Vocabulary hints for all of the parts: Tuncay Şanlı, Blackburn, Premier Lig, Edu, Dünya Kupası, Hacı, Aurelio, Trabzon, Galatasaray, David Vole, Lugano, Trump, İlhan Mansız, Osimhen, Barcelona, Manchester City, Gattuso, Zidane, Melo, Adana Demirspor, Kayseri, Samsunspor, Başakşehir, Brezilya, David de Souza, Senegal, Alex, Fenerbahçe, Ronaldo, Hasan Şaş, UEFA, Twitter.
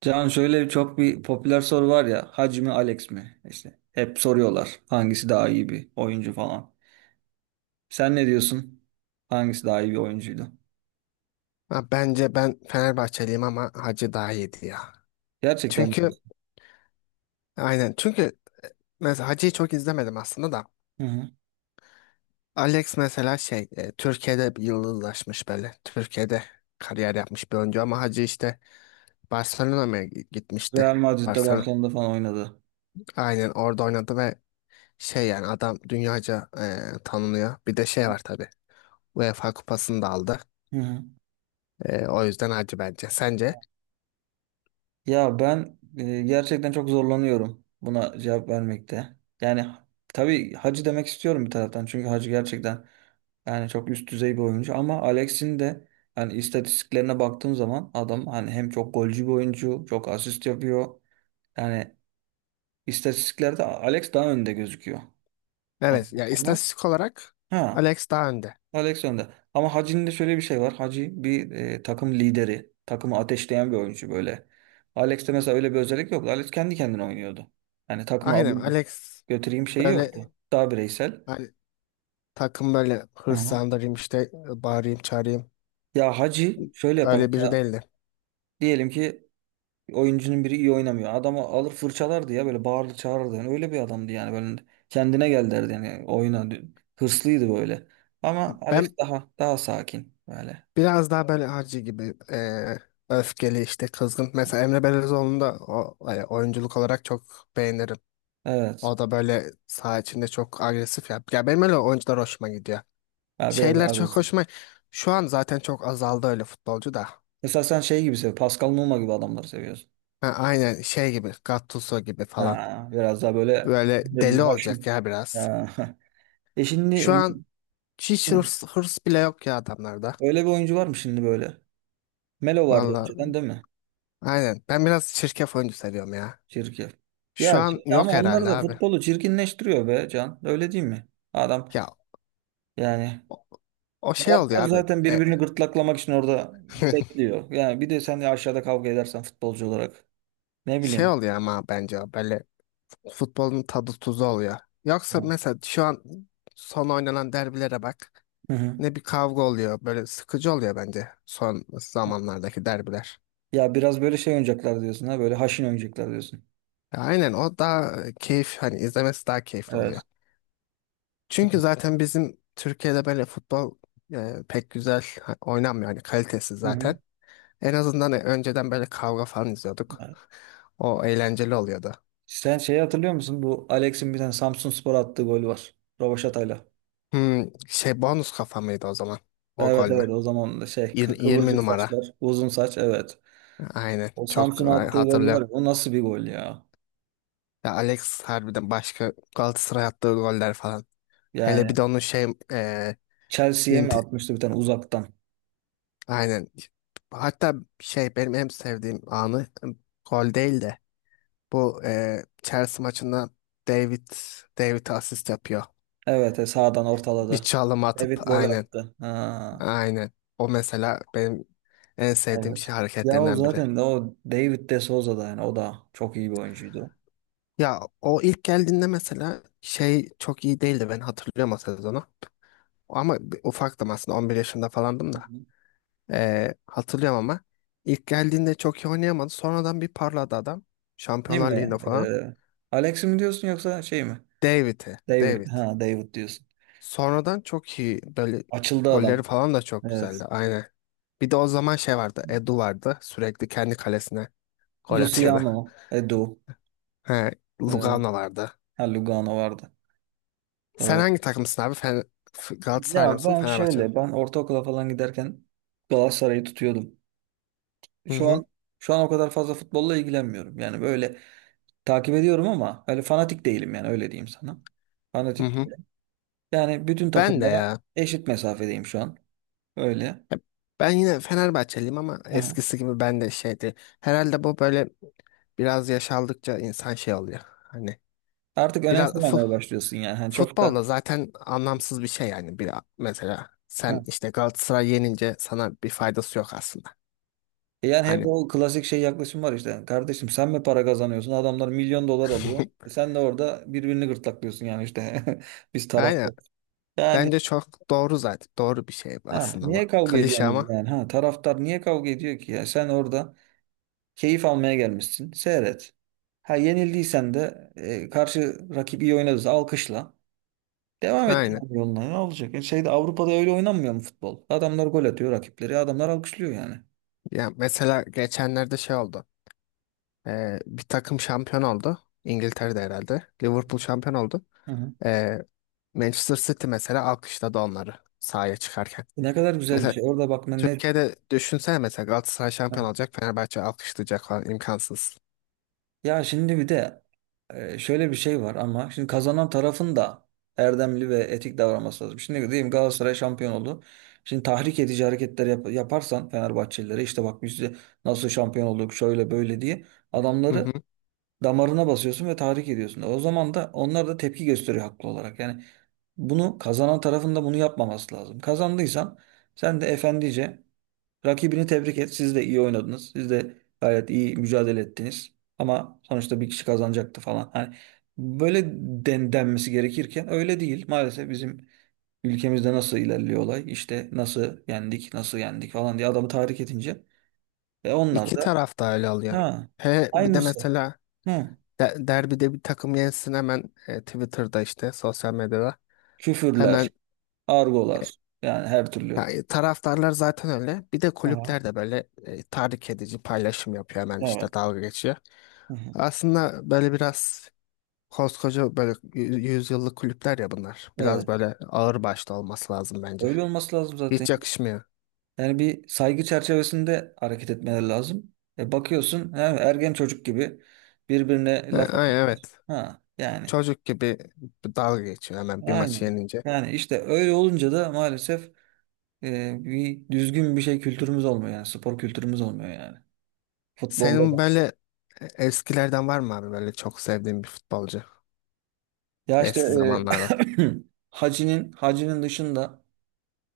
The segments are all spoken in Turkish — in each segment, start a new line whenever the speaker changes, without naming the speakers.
Can, şöyle çok bir popüler soru var ya, Hacı mi Alex mi? İşte hep soruyorlar, hangisi daha iyi bir oyuncu falan. Sen ne diyorsun? Hangisi daha iyi bir oyuncuydu?
Ha, bence ben Fenerbahçeliyim ama Hacı daha iyiydi ya.
Gerçekten mi
Çünkü
diyorsun?
aynen çünkü mesela Hacı'yı çok izlemedim aslında da.
Hı hı.
Alex mesela şey Türkiye'de bir yıldızlaşmış böyle. Türkiye'de kariyer yapmış bir oyuncu ama Hacı işte Barcelona'ya mı gitmişti.
Real Madrid'de,
Barcelona.
Barcelona'da falan oynadı.
Aynen orada oynadı ve şey yani adam dünyaca tanınıyor. Bir de şey var tabii. UEFA kupasını da aldı.
Hı hı.
O yüzden Hacı bence. Sence?
Ya ben gerçekten çok zorlanıyorum buna cevap vermekte. Yani tabii Hacı demek istiyorum bir taraftan. Çünkü Hacı gerçekten yani çok üst düzey bir oyuncu, ama Alex'in de hani istatistiklerine baktığım zaman adam hani hem çok golcü bir oyuncu, çok asist yapıyor. Yani istatistiklerde Alex daha önde gözüküyor.
Evet
Ondan
ya
sonra
istatistik olarak
ha
Alex daha önde.
Alex önde. Ama Hacı'nın da şöyle bir şey var. Hacı bir takım lideri. Takımı ateşleyen bir oyuncu böyle. Alex'te mesela öyle bir özellik yoktu. Alex kendi kendine oynuyordu. Yani takımı
Aynen
alayım
Alex.
götüreyim şeyi yoktu.
Böyle
Daha bireysel.
hani takım böyle
Aha.
hırslandırayım işte bağırayım çağırayım.
Ya Hacı şöyle yapar
Öyle biri
mesela.
değildi.
Diyelim ki oyuncunun biri iyi oynamıyor. Adamı alır fırçalardı ya, böyle bağırdı çağırırdı. Yani öyle bir adamdı yani, böyle kendine gel derdi yani oyuna. Hırslıydı böyle. Ama Alex
Ben
daha sakin böyle.
biraz daha böyle harcı gibi öfkeli işte kızgın. Mesela Emre Belezoğlu'nu da oyunculuk olarak çok beğenirim.
Evet.
O da böyle saha içinde çok agresif ya. Ya benim öyle oyuncular hoşuma gidiyor.
Ya biraz daha
Şeyler çok
agresif.
hoşuma... Şu an zaten çok azaldı öyle futbolcu da.
Mesela sen Pascal Numa gibi adamları seviyorsun.
Ha, aynen şey gibi Gattuso gibi falan.
Ha, biraz daha böyle
Böyle
belli,
deli olacak
haşin.
ya biraz.
Ha. E
Şu
şimdi
an hiç
e,
hırs, hırs bile yok ya adamlarda.
öyle bir oyuncu var mı şimdi böyle? Melo vardı
Valla
önceden, değil mi?
aynen ben biraz çirkef oyuncu seviyorum ya.
Çirkin. Ya
Şu an
şimdi ama
yok
onlar
herhalde
da
abi.
futbolu çirkinleştiriyor be Can. Öyle değil mi? Adam
Ya
yani,
o şey oluyor
taraftar
abi.
zaten birbirini gırtlaklamak için orada bekliyor. Yani bir de sen de aşağıda kavga edersen futbolcu olarak ne
Şey
bileyim.
oluyor ama bence o böyle futbolun tadı tuzu oluyor. Yoksa
Hı
mesela şu an son oynanan derbilere bak.
hı.
Ne bir kavga oluyor. Böyle sıkıcı oluyor bence son zamanlardaki derbiler.
Ya biraz böyle şey oynayacaklar diyorsun, ha böyle haşin oynayacaklar diyorsun.
Aynen o daha keyif hani izlemesi daha keyifli oluyor.
Evet.
Çünkü zaten bizim Türkiye'de böyle futbol pek güzel oynanmıyor hani kalitesiz
Hı hı.
zaten. En azından önceden böyle kavga falan izliyorduk.
Evet.
O eğlenceli oluyordu.
Sen şeyi hatırlıyor musun? Bu Alex'in bir tane Samsunspor attığı golü var. Rövaşatayla.
Şey bonus kafa mıydı o zaman? O
Evet
gol mü?
evet, o zaman da şey
20
kıvırcık
numara.
saçlar, uzun saç, evet.
Aynen.
O
Çok
Samsun'a attığı gol var
hatırlıyorum.
ya, o nasıl bir gol ya?
Ya Alex harbiden başka Galatasaray attığı goller falan. Hele bir
Yani
de onun şey,
Chelsea'ye mi atmıştı bir tane uzaktan?
aynen. Hatta şey benim en sevdiğim anı gol değil de bu Chelsea maçında David David asist yapıyor.
Evet sağdan
Bir
ortaladı.
çalım atıp
David vole
aynen,
attı. Ha,
aynen. O mesela benim en sevdiğim
evet.
şey
Ya o
hareketlerinden biri.
zaten de o David de Souza da yani o da çok iyi bir oyuncuydu.
Ya o ilk geldiğinde mesela şey çok iyi değildi ben hatırlıyorum o sezonu. Ama ufaktım aslında 11 yaşında falandım
Hı
da.
hı.
Hatırlıyorum ama ilk geldiğinde çok iyi oynayamadı. Sonradan bir parladı adam.
Değil
Şampiyonlar
mi?
Ligi'nde falan.
Alex mi diyorsun yoksa şey mi?
David'i.
David.
David.
Ha, David diyorsun.
Sonradan çok iyi böyle
Açıldı
golleri
adam.
falan da çok
Evet.
güzeldi. Aynen. Bir de o zaman şey vardı. Edu vardı. Sürekli kendi kalesine gol atıyordu.
Luciano, Edu,
He,
e,
Lugano vardı.
ha, Lugano vardı.
Sen
Doğru.
hangi takımsın abi? Fen Galatasaraylı
Ya
mısın?
ben
Fenerbahçe'nin.
şöyle, ben ortaokula falan giderken Galatasaray'ı tutuyordum.
Mi? Hı
Şu
hı.
an şu an o kadar fazla futbolla ilgilenmiyorum. Yani böyle takip ediyorum ama öyle fanatik değilim, yani öyle diyeyim sana.
Hı
Fanatik
hı.
değilim. Yani bütün
Ben de
takımlara
ya.
eşit mesafedeyim şu an. Öyle.
Hep- Ben yine Fenerbahçeliyim ama
Aha.
eskisi gibi ben de şeydi. Herhalde bu böyle biraz yaş aldıkça insan şey oluyor. Hani
Artık
biraz
önemsememeye başlıyorsun yani. Hani çok
futbolda
da
zaten anlamsız bir şey yani bir mesela sen işte Galatasaray yenince sana bir faydası yok aslında.
E yani hep
Hani
o klasik şey yaklaşım var işte. Kardeşim, sen mi para kazanıyorsun? Adamlar milyon dolar alıyor. E, sen de orada birbirini gırtlaklıyorsun yani işte. Biz
aynen
taraftar. Yani
bence çok doğru zaten doğru bir şey
ha,
aslında bu
niye kavga
klişe
ediyorsunuz
ama
yani? Ha, taraftar niye kavga ediyor ki ya? Sen orada keyif almaya gelmişsin. Seyret. Ha, yenildiysen de karşı rakip iyi oynadıysa alkışla. Devam et
aynen.
yani yoluna. Ne olacak? Şeyde, Avrupa'da öyle oynanmıyor mu futbol? Adamlar gol atıyor rakipleri. Adamlar alkışlıyor yani.
Ya mesela geçenlerde şey oldu. Bir takım şampiyon oldu İngiltere'de herhalde. Liverpool şampiyon oldu.
Hı hı.
Ee, Manchester City mesela alkışladı onları sahaya çıkarken.
Ne kadar güzel bir
Mesela
şey. Orada bak
Türkiye'de düşünsene mesela Galatasaray şampiyon
ne-
olacak Fenerbahçe alkışlayacak falan imkansız.
ya şimdi bir de şöyle bir şey var. Ama şimdi kazanan tarafın da erdemli ve etik davranması lazım. Şimdi diyeyim Galatasaray şampiyon oldu. Şimdi tahrik edici hareketler yaparsan Fenerbahçelilere, işte bak biz de nasıl şampiyon olduk şöyle böyle diye,
Hı
adamları
hı.
damarına basıyorsun ve tahrik ediyorsun. O zaman da onlar da tepki gösteriyor haklı olarak. Yani bunu kazanan tarafın da bunu yapmaması lazım. Kazandıysan sen de efendice rakibini tebrik et. Siz de iyi oynadınız. Siz de gayet iyi mücadele ettiniz. Ama sonuçta bir kişi kazanacaktı falan. Hani böyle denmesi gerekirken öyle değil. Maalesef bizim ülkemizde nasıl ilerliyor olay? İşte nasıl yendik, nasıl yendik falan diye adamı tahrik edince. Ve onlar
İki
da
taraf da öyle oluyor.
ha
He, bir de
aynısı.
mesela
Hı.
derbide bir takım yensin hemen Twitter'da işte sosyal medyada hemen
Küfürler, argolar, yani her türlü.
yani taraftarlar zaten öyle. Bir de
Aha,
kulüpler de böyle tahrik edici paylaşım yapıyor hemen işte
evet.
dalga geçiyor.
Hı hı,
Aslında böyle biraz koskoca böyle yüzyıllık kulüpler ya bunlar. Biraz
evet.
böyle ağır başlı olması lazım bence.
Öyle olması lazım zaten.
Hiç yakışmıyor.
Yani bir saygı çerçevesinde hareket etmeleri lazım. E bakıyorsun ergen çocuk gibi birbirine laf
Ay,
atıyorlar.
evet.
Ha yani
Çocuk gibi dalga geçiyor hemen bir maçı
aynen.
yenince.
Yani işte öyle olunca da maalesef bir düzgün bir şey kültürümüz olmuyor, yani spor kültürümüz olmuyor yani. Futbolda da.
Senin böyle eskilerden var mı abi böyle çok sevdiğin bir futbolcu
Ya işte
eski zamanlardan?
e, Hacı'nın dışında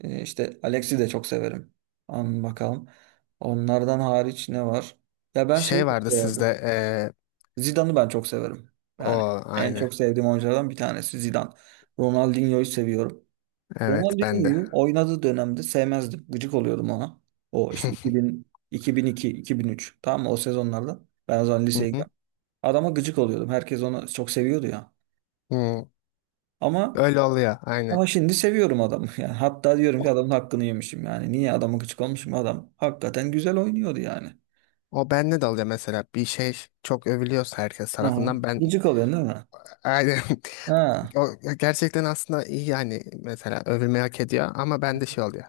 işte Alex'i de çok severim. An bakalım. Onlardan hariç ne var? Ya ben
Şey
şeyi çok
vardı
severdim.
sizde
Zidane'ı ben çok severim.
o
Yani en
aynı.
çok sevdiğim oyunculardan bir tanesi Zidane. Ronaldinho'yu seviyorum.
Evet ben de.
Ronaldinho'yu oynadığı dönemde sevmezdim. Gıcık oluyordum ona. O işte 2000, 2002, 2003, tamam mı? O sezonlarda. Ben o zaman
Hı
liseye
hı.
gidiyorum. Adama gıcık oluyordum. Herkes onu çok seviyordu ya.
Hı.
Ama
Öyle oluyor aynı.
ama şimdi seviyorum adamı. Yani hatta diyorum
O,
ki adamın hakkını yemişim yani. Niye adama gıcık olmuşum? Adam hakikaten güzel oynuyordu yani.
o bende de oluyor mesela bir şey çok övülüyorsa herkes
Hı.
tarafından ben
Gıcık oluyorsun değil mi?
aynı.
Ha.
O gerçekten aslında iyi yani mesela övülmeyi hak ediyor ama bende şey oluyor.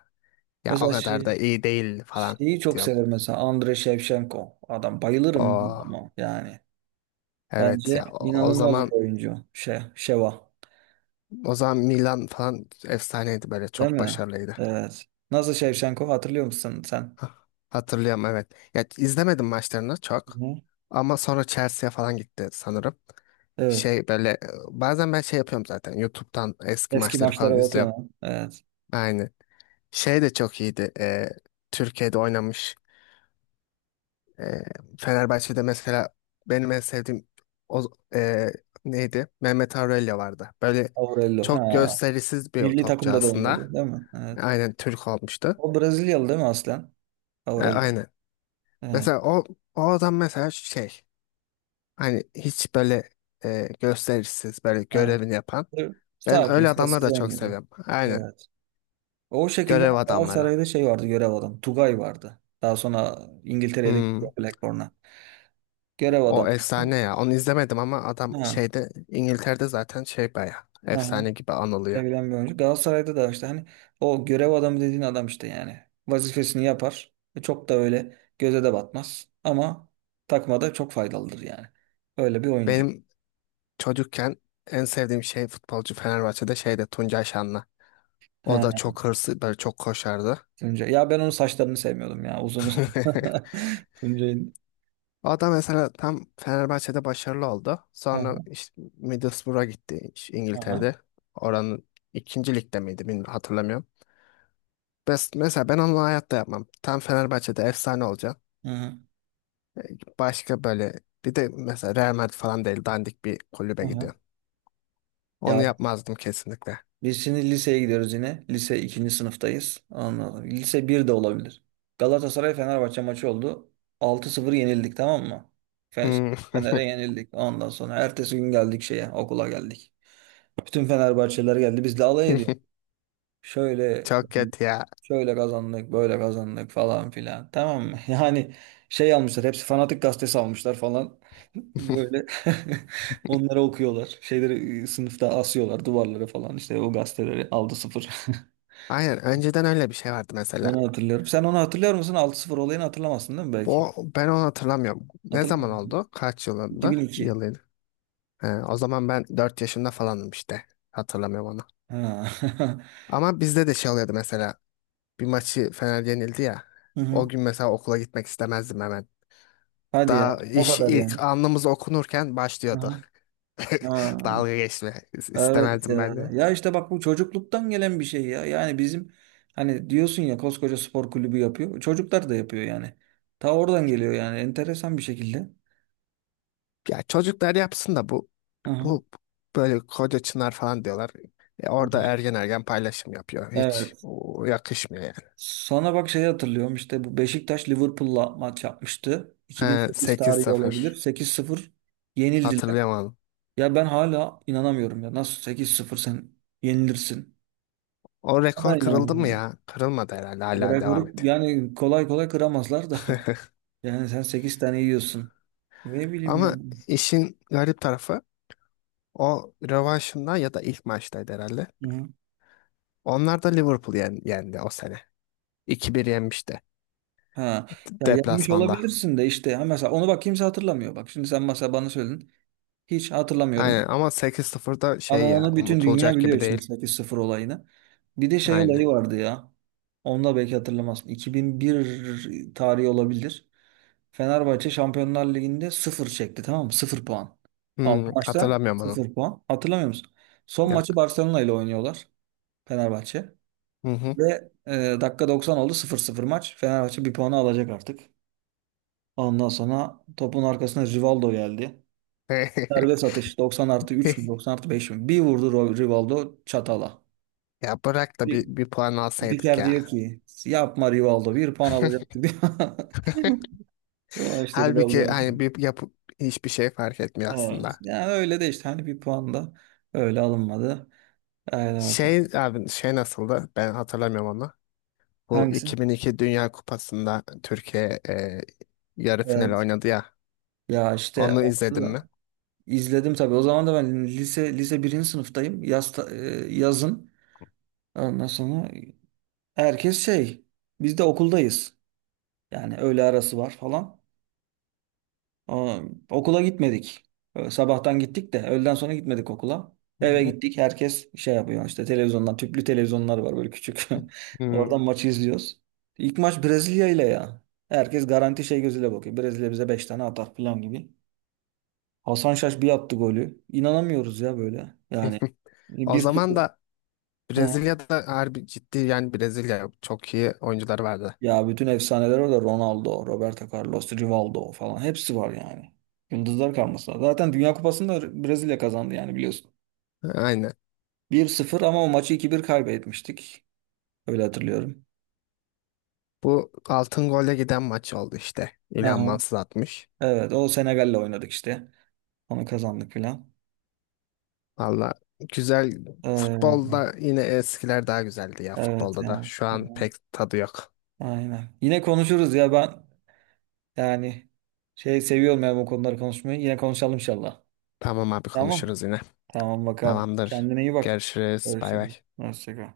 Ya o
Mesela
kadar da iyi değil falan
şeyi çok
diyorum.
severim mesela, Andre Shevchenko. Adam bayılırım
O
ama yani.
evet
Bence
ya, o, o
inanılmaz bir
zaman
oyuncu. Şey, Şeva.
O zaman Milan falan efsaneydi böyle
Değil
çok
mi?
başarılıydı.
Evet. Nasıl Shevchenko, hatırlıyor musun sen?
Hah, hatırlıyorum evet. Ya izlemedim maçlarını çok
Hı.
ama sonra Chelsea'ye falan gitti sanırım.
Evet.
Şey böyle bazen ben şey yapıyorum zaten YouTube'dan eski
Eski
maçları falan
maçlara
izliyorum.
bakıyorsun. Ha. Evet.
Aynı. Şey de çok iyiydi. Türkiye'de oynamış. E, Fenerbahçe'de mesela benim en sevdiğim o, e, neydi? Mehmet Aurelio vardı. Böyle
Aurelio. Ha.
çok gösterisiz bir
Milli
topçu
takımda da
aslında.
oynuyordu, değil mi? Evet.
Aynen Türk olmuştu.
O Brezilyalı değil mi aslen? Aurelio.
Aynen.
Evet.
Mesela o adam mesela şey hani hiç böyle gösterişsiz böyle
Evet.
görevini yapan. Ben
Sakin,
öyle adamları
sessiz
da çok
oynuyordu.
seviyorum. Aynen
Evet. O şekilde
görev adamları.
Galatasaray'da şey vardı, görev adam. Tugay vardı. Daha sonra İngiltere'ye de gitti,
Hmm.
Blackburn'a. Görev
O
adam.
efsane ya. Onu izlemedim ama adam
Ha,
şeyde İngiltere'de zaten şey baya
ha,
efsane gibi anılıyor.
sevilen bir oyuncu. Galatasaray'da da işte hani o görev adamı dediğin adam işte yani. Vazifesini yapar. E, çok da öyle göze de batmaz. Ama takmada çok faydalıdır yani. Öyle bir oyuncu.
Benim çocukken en sevdiğim şey futbolcu Fenerbahçe'de şeyde Tuncay Şanlı. O da
Ha,
çok hırslı, böyle çok koşardı.
Tuncay. Ya ben onun saçlarını sevmiyordum ya. Uzun uzun. Tuncay'ın.
O da mesela tam Fenerbahçe'de başarılı oldu. Sonra
Ha,
işte Middlesbrough'a gitti işte
ha,
İngiltere'de. Oranın ikinci ligde miydi bilmiyorum, hatırlamıyorum. Mesela ben onu hayatta yapmam. Tam Fenerbahçe'de efsane olacaksın.
ha,
Başka böyle bir de mesela Real Madrid falan değil dandik bir
ha,
kulübe
ha.
gidiyorsun. Onu
Ya
yapmazdım kesinlikle.
biz şimdi liseye gidiyoruz yine. Lise ikinci sınıftayız. Anladım. Lise bir de olabilir. Galatasaray Fenerbahçe maçı oldu. 6-0 yenildik, tamam mı? Fe-
Hmm.
Fener'e yenildik. Ondan sonra ertesi gün geldik şeye, okula geldik. Bütün Fenerbahçeliler geldi. Biz de alay ediyor. Şöyle
Çok kötü ya.
Şöyle kazandık, böyle kazandık falan filan. Tamam mı? Yani şey almışlar, hepsi Fanatik gazetesi almışlar falan. Böyle onları okuyorlar. Şeyleri sınıfta asıyorlar duvarlara falan. İşte o gazeteleri aldı, sıfır.
Aynen önceden öyle bir şey vardı mesela.
Onu hatırlıyorum. Sen onu hatırlıyor musun? 6-0 olayını hatırlamazsın değil mi belki?
Ben onu hatırlamıyorum. Ne
Hatırlamıyor
zaman
musun?
oldu? Kaç
iki.
yılında?
bin iki.
Yılıydı. He, o zaman ben 4 yaşında falanım işte. Hatırlamıyorum onu.
Ha.
Ama bizde de şey oluyordu mesela. Bir maçı Fener yenildi ya.
Hı hı.
O gün mesela okula gitmek istemezdim hemen.
Hadi ya.
Daha
O
iş
kadar
ilk
yani.
anımız okunurken
Hı
başlıyordu.
hı. Ha.
Dalga geçme.
Evet
İstemezdim ben
ya.
de.
Ya işte bak bu çocukluktan gelen bir şey ya. Yani bizim, hani diyorsun ya, koskoca spor kulübü yapıyor. Çocuklar da yapıyor yani. Ta oradan geliyor, yani enteresan bir şekilde.
Ya çocuklar yapsın da bu
Hı hı.
bu böyle koca çınar falan diyorlar. Orada ergen ergen paylaşım yapıyor. Hiç
Evet.
yakışmıyor yani.
Sana bak şeyi hatırlıyorum, işte bu Beşiktaş Liverpool'la maç yapmıştı.
He,
2008 tarihi olabilir.
8-0.
8-0 yenildiler.
Hatırlayamadım.
Ya ben hala inanamıyorum ya. Nasıl 8-0 sen yenilirsin?
O
Hala
rekor kırıldı mı
inanamıyorum.
ya? Kırılmadı herhalde
O
hala devam
rekoru
ediyor.
yani kolay kolay kıramazlar da. Yani sen 8 tane yiyorsun. Ne bileyim ya.
Ama işin garip tarafı o rövanşında ya da ilk maçtaydı herhalde.
Hı.
Onlar da Liverpool yendi o sene. 2 bir yenmişti
Ha. Ya yapmış
Deplasmanda.
olabilirsin de işte. Ha mesela onu bak kimse hatırlamıyor. Bak şimdi sen mesela bana söyledin. Hiç
Aynen
hatırlamıyorum.
ama 8-0'da
Ama
şey ya
onu bütün dünya
unutulacak
biliyor
gibi
şimdi,
değil.
8-0 olayını. Bir de şey
Aynen.
olayı vardı ya. Onu da belki hatırlamazsın. 2001 tarihi olabilir. Fenerbahçe Şampiyonlar Ligi'nde sıfır çekti, tamam mı? 0 puan. 6 maçta
Hatırlamıyorum onu.
sıfır puan. Hatırlamıyor musun? Son maçı
Yok.
Barcelona ile oynuyorlar. Fenerbahçe.
Hı hı.
Ve dakika 90 oldu, 0-0 maç. Fenerbahçe bir puanı alacak artık. Ondan sonra topun arkasına Rivaldo geldi. Serbest atış, 90 artı 3 mü 90 artı 5 mi? Bir vurdu Rivaldo çatala.
Ya bırak da
Bir,
bir puan alsaydık
spiker
ya.
diyor ki yapma Rivaldo, bir puan alacaktı, diyor. Ama işte
Halbuki
Rivaldo.
hani bir yapıp hiçbir şey fark etmiyor
Evet.
aslında.
Yani öyle de işte hani bir puan da öyle alınmadı. Haydi
Şey
bakalım.
abi şey nasıldı? Ben hatırlamıyorum onu. Bu
Hangisi?
2002 Dünya Kupası'nda Türkiye yarı final
Evet.
oynadı ya.
Ya işte
Onu izledin mi?
İzledim tabii. O zaman da ben lise birinci sınıftayım. Yaz, yazın. Ondan sonra herkes şey. Biz de okuldayız. Yani öğle arası var falan. Aa, okula gitmedik. Sabahtan gittik de öğleden sonra gitmedik okula. Eve
Hı
gittik. Herkes şey yapıyor işte televizyondan. Tüplü televizyonlar var böyle, küçük.
hı. Hmm.
Oradan maçı izliyoruz. İlk maç Brezilya ile ya. Herkes garanti şey gözüyle bakıyor. Brezilya bize 5 tane atar falan gibi. Hasan Şaş bir attı golü. İnanamıyoruz ya böyle. Yani
O
bir 0
zaman da
hı.
Brezilya'da harbi ciddi yani Brezilya çok iyi oyuncuları vardı.
Ya bütün efsaneler orada. Ronaldo, Roberto Carlos, Rivaldo falan. Hepsi var yani. Yıldızlar karmasına. Zaten Dünya Kupası'nı da Brezilya kazandı yani, biliyorsun.
Aynen.
1-0, ama o maçı 2-1 kaybetmiştik. Öyle hatırlıyorum.
Bu altın golle giden maç oldu işte.
Hı
İlhan
hı.
Mansız atmış.
Evet, o Senegal'le oynadık işte. Onu kazandık filan.
Valla güzel
Ee,
futbolda yine eskiler daha güzeldi ya
evet
futbolda da.
ya.
Şu
Hı
an
hı.
pek tadı yok.
Aynen. Yine konuşuruz ya ben yani şey seviyorum ya, bu konuları konuşmayı. Yine konuşalım inşallah.
Tamam abi
Tamam.
konuşuruz yine.
Tamam bakalım.
Tamamdır.
Kendine iyi bak.
Görüşürüz. Bay bay.
Görüşürüz. Hoşça kal.